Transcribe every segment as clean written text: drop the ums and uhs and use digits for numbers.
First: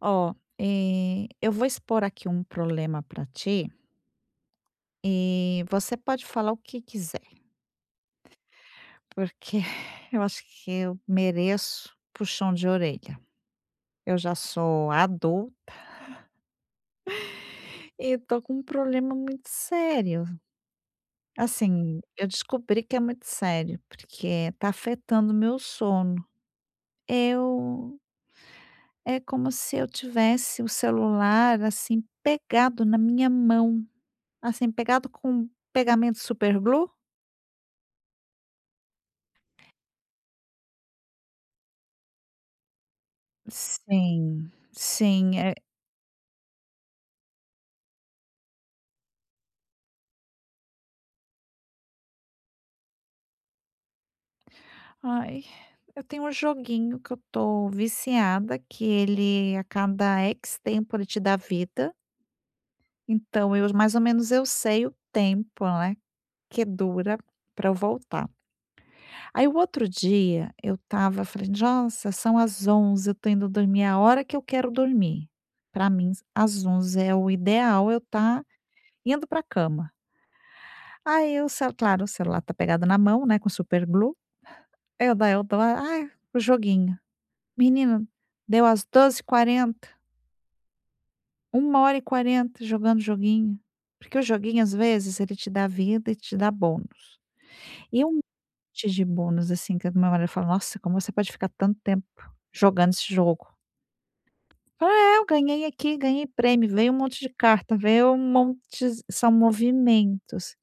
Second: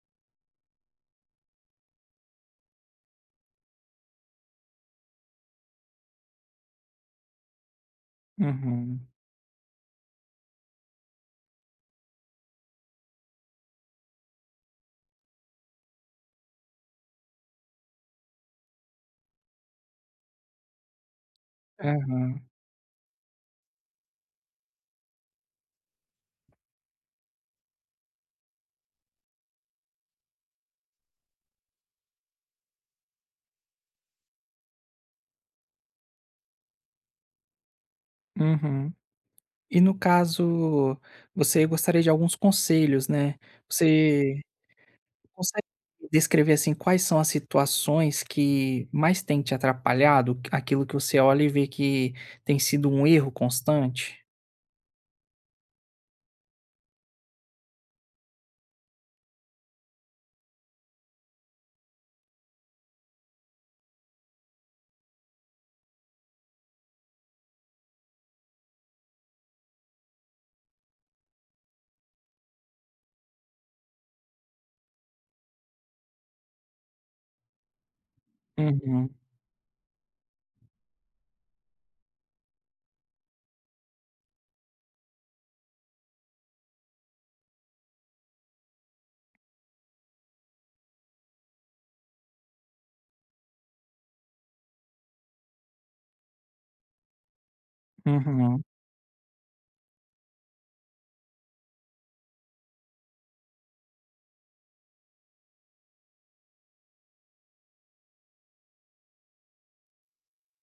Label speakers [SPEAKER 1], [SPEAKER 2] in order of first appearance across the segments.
[SPEAKER 1] Ó, eu vou expor aqui um problema para ti e você pode falar o que quiser,
[SPEAKER 2] Uhum.
[SPEAKER 1] porque eu acho que eu mereço puxão de orelha. Eu já sou adulta e tô com um problema muito sério. Assim, eu
[SPEAKER 2] Aham.
[SPEAKER 1] descobri que é muito sério, porque tá afetando o meu sono. Eu é como se eu tivesse o celular, assim, pegado na minha mão, assim, pegado com um pegamento superglue.
[SPEAKER 2] Uhum. E no caso, você gostaria de alguns conselhos, né. Você
[SPEAKER 1] Sim, sim.
[SPEAKER 2] consegue descrever, assim, quais são as situações que mais têm te atrapalhado? Aquilo que você olha e vê que tem sido um erro constante?
[SPEAKER 1] Ai, eu tenho um joguinho que eu tô viciada, que ele a cada "X" tempo ele te dá vida, então eu mais ou menos eu sei o tempo, né, que dura para eu voltar. Aí o outro dia eu tava falei: "Nossa, são as 11, eu tô indo dormir, é a hora que eu quero dormir". Para mim às 11 é o ideal eu tá
[SPEAKER 2] Uhum.
[SPEAKER 1] indo para cama. Aí o cel claro, o celular tá pegado na mão, né, com superglue. Eu daí eu dou ai, o joguinho. Menina, deu às 12 quarenta, 1:40 jogando joguinho. Porque o joguinho, às vezes, ele te dá vida e te dá bônus. E um
[SPEAKER 2] Uhum.
[SPEAKER 1] monte de bônus, assim, que o meu marido fala: "Nossa, como você pode ficar tanto tempo jogando esse jogo?" Eu falo: "É, eu ganhei aqui, ganhei prêmio, veio um monte de carta, veio um monte", são movimentos.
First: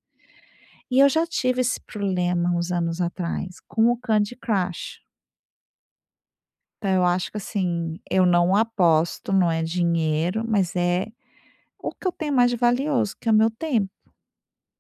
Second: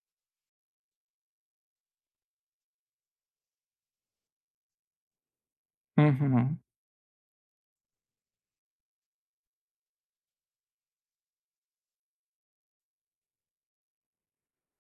[SPEAKER 1] E eu já tive esse problema uns anos atrás com o Candy Crush.
[SPEAKER 2] Uhum.
[SPEAKER 1] Então eu acho que, assim, eu não aposto, não é dinheiro, mas é o que eu tenho mais de valioso, que é o meu tempo.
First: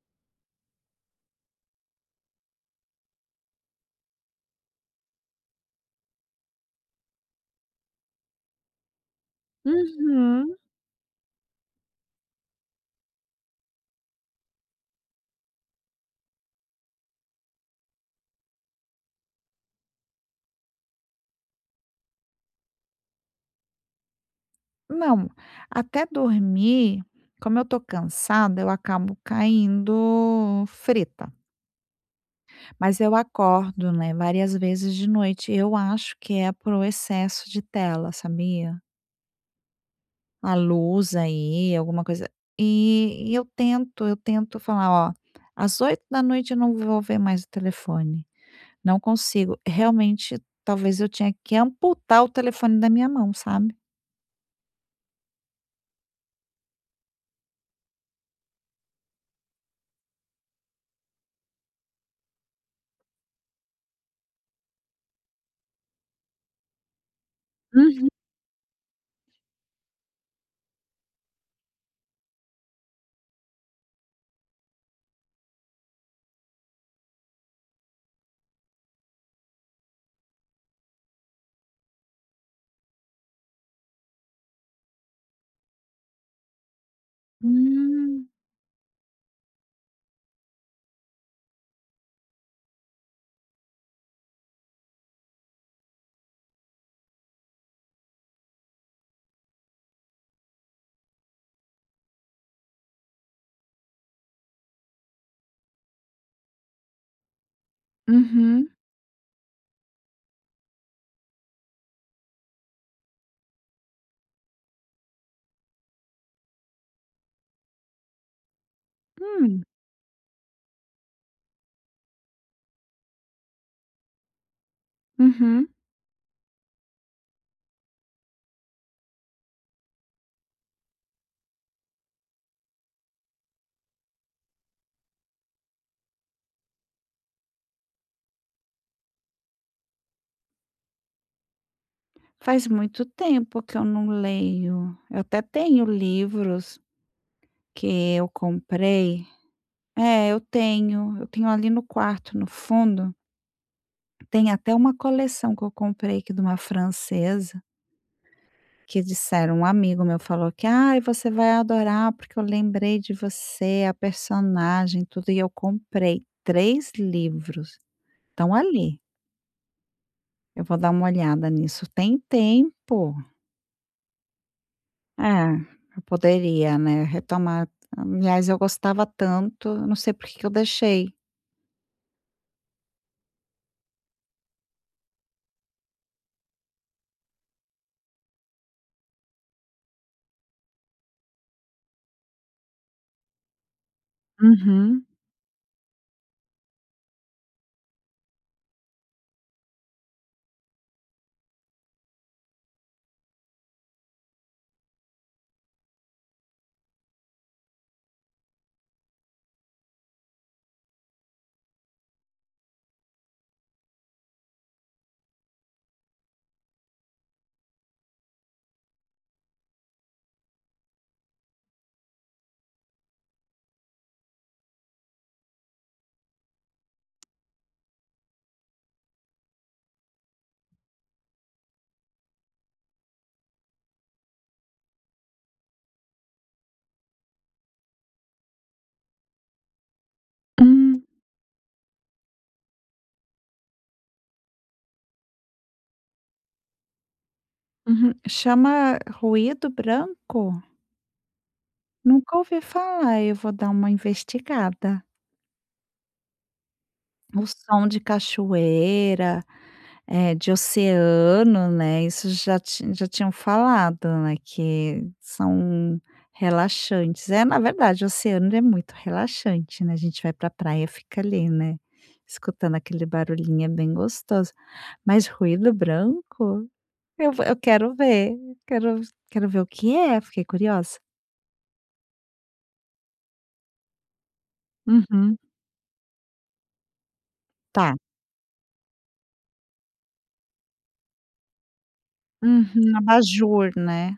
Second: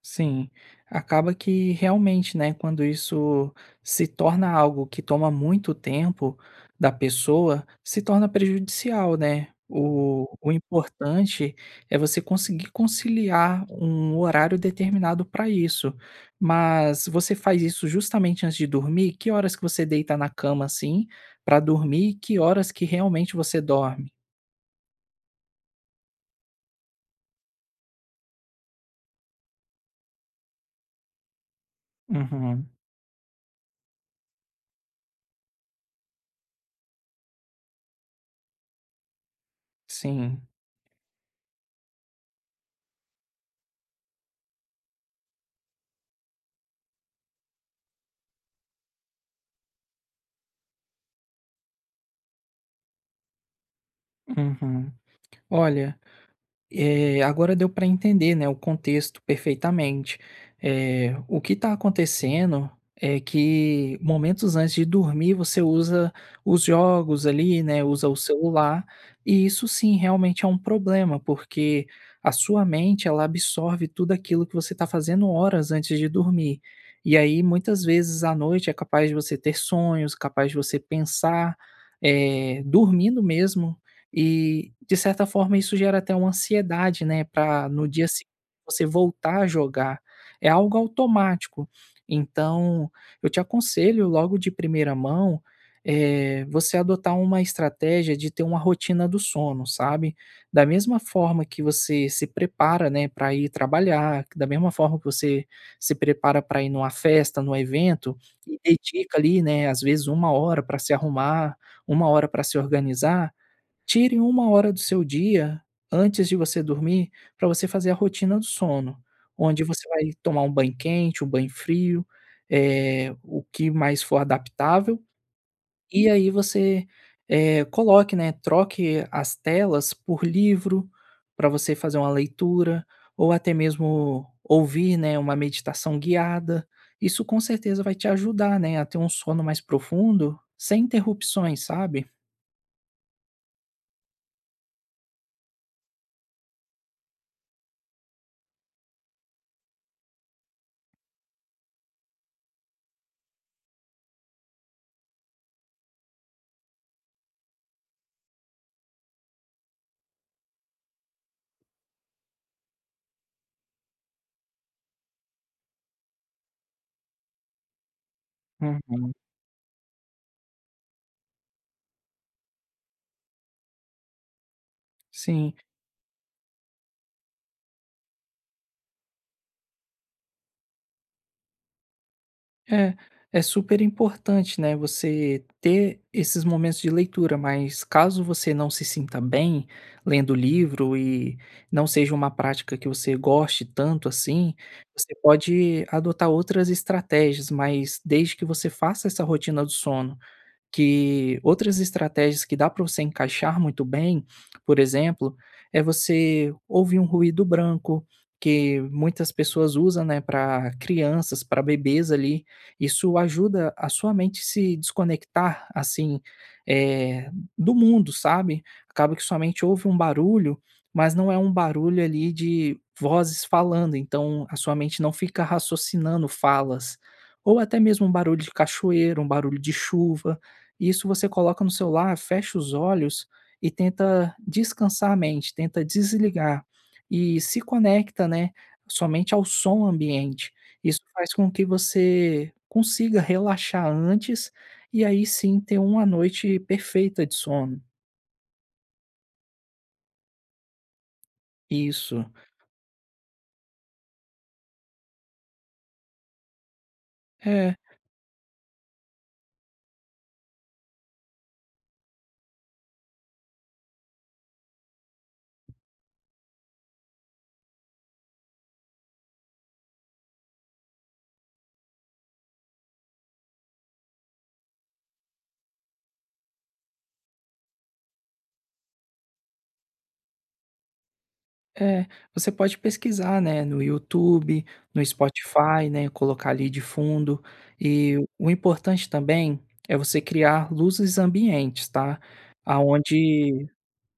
[SPEAKER 2] Sim, acaba que realmente, né, quando isso se torna algo que toma muito tempo da pessoa, se torna prejudicial, né? O
[SPEAKER 1] Uhum.
[SPEAKER 2] importante é você conseguir conciliar um horário determinado para isso. Mas você faz isso justamente antes de dormir? Que horas que você deita na cama assim para dormir? E que horas que realmente você dorme?
[SPEAKER 1] Não, até dormir, como eu tô cansada, eu acabo caindo frita.
[SPEAKER 2] Uhum,
[SPEAKER 1] Mas eu acordo, né, várias vezes de noite. Eu acho que é pro excesso de tela, sabia?
[SPEAKER 2] sim.
[SPEAKER 1] A luz aí, alguma coisa. E eu tento falar, ó, às 8 da noite eu não vou ver mais o telefone. Não consigo. Realmente, talvez eu tinha que amputar o telefone da minha mão, sabe.
[SPEAKER 2] Uhum. Olha, agora deu para entender, né, o contexto perfeitamente. O que está acontecendo é que momentos antes de dormir você usa os jogos ali, né,
[SPEAKER 1] Uhum.
[SPEAKER 2] usa o celular, e isso sim realmente é um problema, porque a sua mente ela absorve tudo aquilo que você está fazendo horas antes de dormir. E aí, muitas vezes à noite é capaz de você ter sonhos, capaz de você pensar, dormindo mesmo e, de certa forma, isso gera até uma ansiedade, né, para no dia
[SPEAKER 1] Hum.
[SPEAKER 2] seguinte você voltar a jogar. É algo automático. Então, eu te aconselho logo de primeira mão, você adotar uma estratégia de ter uma rotina do sono, sabe. Da mesma forma que você se prepara, né, para ir trabalhar, da mesma forma que você se prepara para ir numa festa, num evento, e
[SPEAKER 1] Uhum.
[SPEAKER 2] dedica ali, né, às vezes uma hora para se arrumar, uma hora para se organizar. Tire uma hora do seu dia antes de você dormir para você fazer a rotina do sono,
[SPEAKER 1] Hum.
[SPEAKER 2] onde você vai tomar um banho quente, um banho frio, o que mais for adaptável,
[SPEAKER 1] Uhum.
[SPEAKER 2] e aí você, coloque, né, troque as telas por livro, para você fazer uma leitura, ou até mesmo ouvir, né, uma meditação guiada. Isso com certeza vai te ajudar, né, a ter um sono mais profundo, sem interrupções, sabe?
[SPEAKER 1] Faz muito tempo que eu não leio. Eu até tenho livros que eu comprei. É, eu tenho. Eu tenho ali no quarto, no fundo, tem até uma coleção que eu comprei aqui de uma francesa. Que disseram Um amigo meu falou que: "Ai, você vai adorar, porque eu lembrei de você, a personagem, tudo", e eu comprei 3 livros, estão ali.
[SPEAKER 2] Uhum,
[SPEAKER 1] Eu vou dar uma olhada nisso, tem tempo. É,
[SPEAKER 2] sim.
[SPEAKER 1] eu poderia, né, retomar. Aliás, eu gostava tanto, eu não sei por que que eu deixei.
[SPEAKER 2] É, é super importante, né, você ter esses momentos de leitura, mas caso você não se sinta bem lendo o livro e não seja uma prática que você goste tanto assim,
[SPEAKER 1] Uhum.
[SPEAKER 2] você pode adotar outras estratégias, mas desde que você faça essa rotina do sono. Que outras estratégias que dá para você encaixar muito bem, por exemplo, é você ouvir um ruído branco, que muitas pessoas usam, né, para crianças, para bebês ali. Isso ajuda a sua mente se desconectar, assim, eh, do mundo, sabe. Acaba que sua mente ouve um barulho, mas não é um barulho ali de vozes falando, então a sua mente não fica raciocinando falas. Ou até mesmo um barulho de cachoeira, um barulho de chuva. Isso você coloca no celular, fecha os olhos e tenta descansar a mente, tenta desligar e se conecta, né, somente ao som ambiente. Isso
[SPEAKER 1] Hum,
[SPEAKER 2] faz com que você consiga relaxar antes e aí sim ter uma noite perfeita de sono.
[SPEAKER 1] uhum. Chama Ruído Branco?
[SPEAKER 2] Isso.
[SPEAKER 1] Nunca ouvi falar, eu vou dar uma investigada. O
[SPEAKER 2] É,
[SPEAKER 1] som de cachoeira, de oceano, né, isso já ti já tinham falado, né, que são relaxantes. É, na verdade, o oceano é muito relaxante, né, a gente vai pra praia, e fica ali, né, escutando aquele barulhinho, é bem gostoso. Mas ruído branco, eu quero ver, quero quero ver o que é, fiquei curiosa.
[SPEAKER 2] é, você pode pesquisar, né, no YouTube, no
[SPEAKER 1] Uhum,
[SPEAKER 2] Spotify, né, colocar ali de fundo.
[SPEAKER 1] tá.
[SPEAKER 2] E o importante também é você criar luzes ambientes, tá?
[SPEAKER 1] Uhum,
[SPEAKER 2] Aonde
[SPEAKER 1] abajur, né.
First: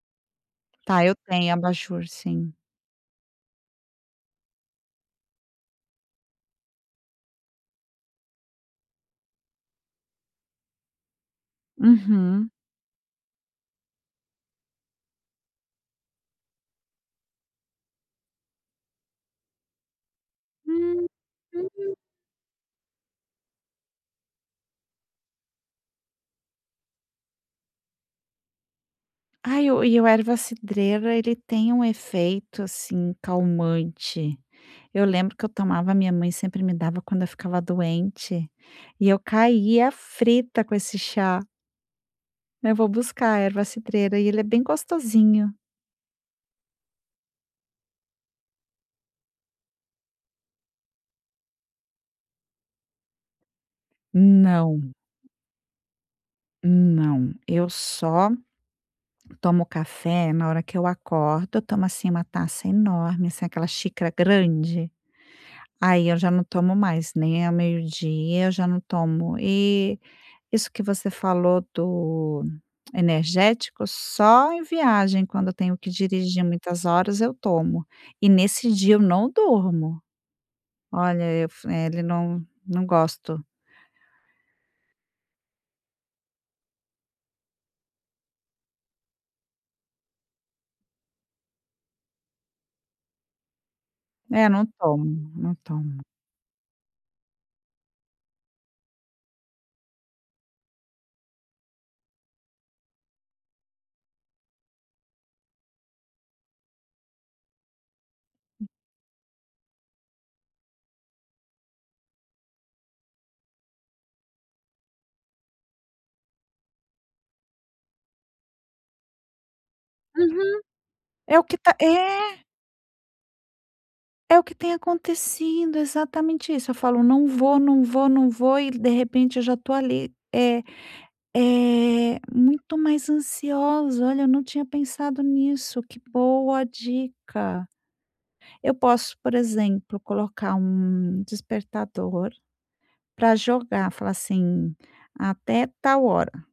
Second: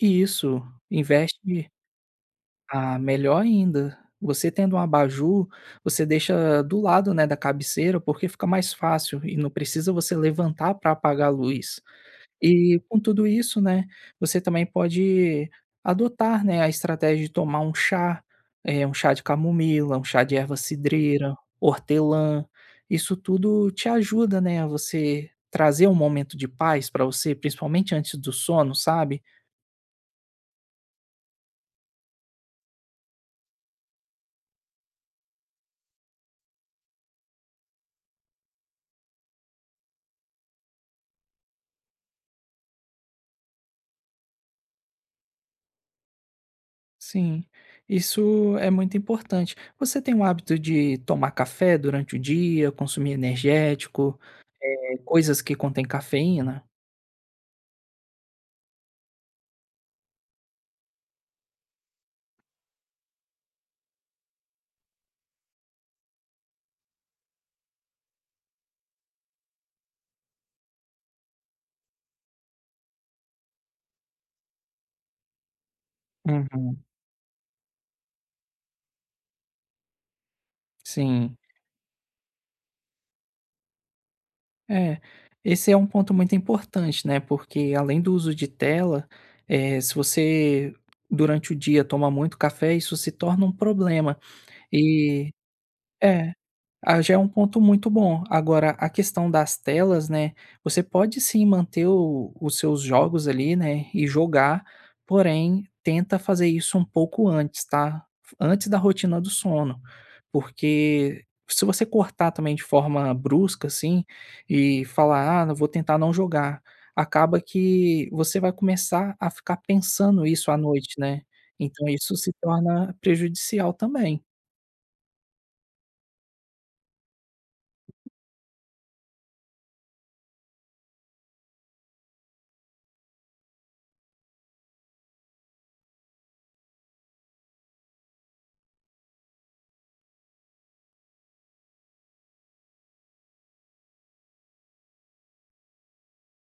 [SPEAKER 2] isso
[SPEAKER 1] Tá, eu tenho
[SPEAKER 2] investe
[SPEAKER 1] abajur, sim.
[SPEAKER 2] a melhor ainda. Você tendo um abajur, você deixa do lado, né, da cabeceira, porque fica mais fácil e não precisa você levantar para apagar a luz.
[SPEAKER 1] Uhum.
[SPEAKER 2] E com tudo isso, né, você também pode adotar, né, a estratégia de tomar um chá, um chá de camomila, um chá de erva
[SPEAKER 1] Uhum.
[SPEAKER 2] cidreira, hortelã. Isso tudo te ajuda, né, a você trazer um momento de paz para você, principalmente antes do sono, sabe.
[SPEAKER 1] Ai, o e o erva cidreira, ele tem um efeito, assim, calmante. Eu lembro que eu tomava minha mãe sempre me dava quando eu ficava doente, e eu caía frita com esse chá. Eu vou buscar a erva cidreira e ele é bem gostosinho.
[SPEAKER 2] Sim, isso é muito importante. Você tem o hábito de tomar café durante o dia, consumir energético,
[SPEAKER 1] Não,
[SPEAKER 2] coisas que contêm cafeína?
[SPEAKER 1] não. Eu só tomo café na hora que eu acordo, eu tomo, assim, uma taça enorme, assim, aquela xícara grande, aí eu já não tomo mais, nem ao meio-dia eu já não tomo. E isso que você falou do energético, só em viagem, quando eu tenho que dirigir muitas
[SPEAKER 2] Uhum,
[SPEAKER 1] horas, eu tomo. E nesse dia eu não durmo. Olha,
[SPEAKER 2] sim.
[SPEAKER 1] eu f ele não não gosto.
[SPEAKER 2] É, esse é um ponto muito importante, né? Porque além do uso de tela, se você durante o dia toma muito café, isso se torna um problema.
[SPEAKER 1] É, não tomo,
[SPEAKER 2] E
[SPEAKER 1] não tomo.
[SPEAKER 2] é. Ah, já é um ponto muito bom. Agora, a questão das telas, né? Você pode sim manter os seus jogos ali, né? E jogar, porém, tenta fazer isso um pouco antes, tá? Antes da rotina do sono. Porque se você cortar também de forma brusca, assim, e falar, ah, eu vou tentar não jogar, acaba que você vai começar a ficar pensando isso à
[SPEAKER 1] Uhum.
[SPEAKER 2] noite, né?
[SPEAKER 1] É o que tá
[SPEAKER 2] Então, isso se
[SPEAKER 1] é,
[SPEAKER 2] torna prejudicial também.
[SPEAKER 1] é o que tem acontecido, exatamente isso. Eu falo: "Não vou, não vou, não vou", e de repente eu já tô ali, é muito mais ansiosa. Olha, eu não tinha pensado nisso. Que boa dica. Eu posso, por exemplo, colocar um despertador para jogar, falar assim: "Até tal hora".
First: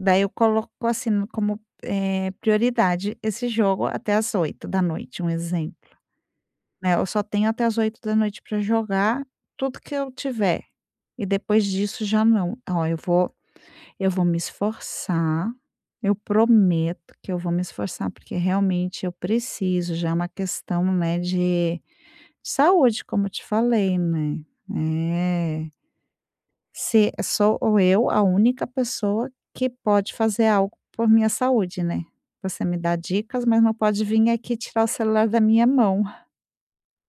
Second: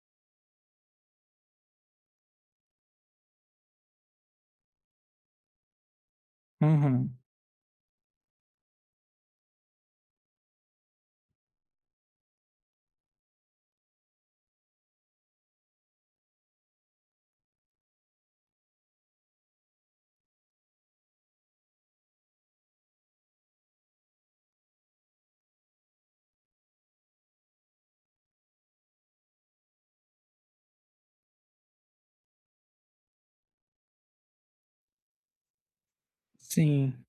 [SPEAKER 1] Daí eu coloco, assim, como, prioridade esse jogo até as 8 da noite, um exemplo, né. Eu
[SPEAKER 2] Uhum.
[SPEAKER 1] só tenho até as 8 da noite para jogar tudo que eu tiver e depois disso já não. Ó, eu vou me esforçar, eu prometo que eu vou me esforçar, porque realmente eu preciso, já é uma questão, né, de saúde, como eu te falei, né. É, se sou eu a única pessoa que pode fazer algo por minha saúde, né. Você me dá dicas, mas não pode vir aqui tirar o celular da minha mão.
[SPEAKER 2] Sim.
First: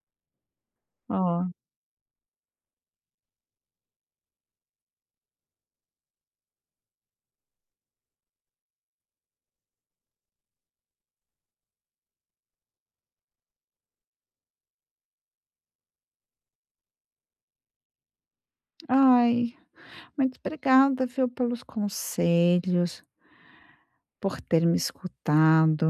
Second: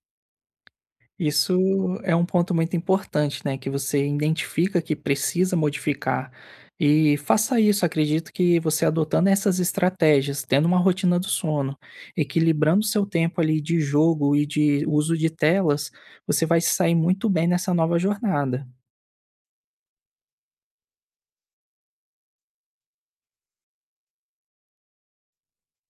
[SPEAKER 1] Ó,
[SPEAKER 2] Isso é um ponto muito importante, né, que você identifica que precisa modificar. E faça isso, acredito que você adotando essas estratégias, tendo uma rotina do sono, equilibrando seu tempo ali de jogo e de uso de telas, você vai se sair muito bem nessa nova jornada.
[SPEAKER 1] ai, muito obrigada, viu, pelos conselhos, por ter me escutado,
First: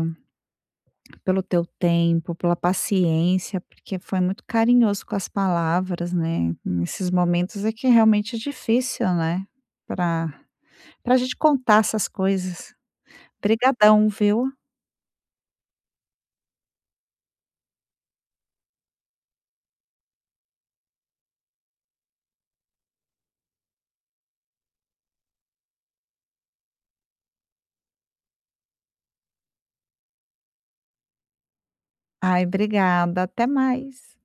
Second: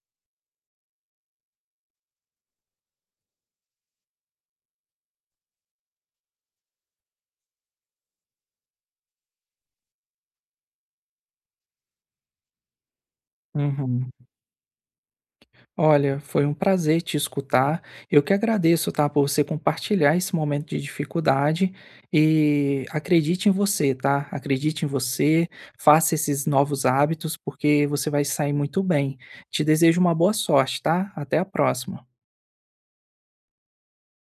[SPEAKER 1] pelo teu tempo, pela paciência, porque foi muito carinhoso com as palavras, né. Nesses momentos é que realmente é difícil, né, Para pra gente contar essas coisas. Obrigadão,
[SPEAKER 2] Uhum.
[SPEAKER 1] viu.
[SPEAKER 2] Olha, foi um prazer te escutar. Eu que agradeço, tá, por você compartilhar esse momento de dificuldade e acredite em você, tá? Acredite em você, faça esses novos hábitos porque você vai sair muito bem. Te desejo uma boa sorte, tá? Até a próxima.
[SPEAKER 1] Ai, obrigada. Até mais.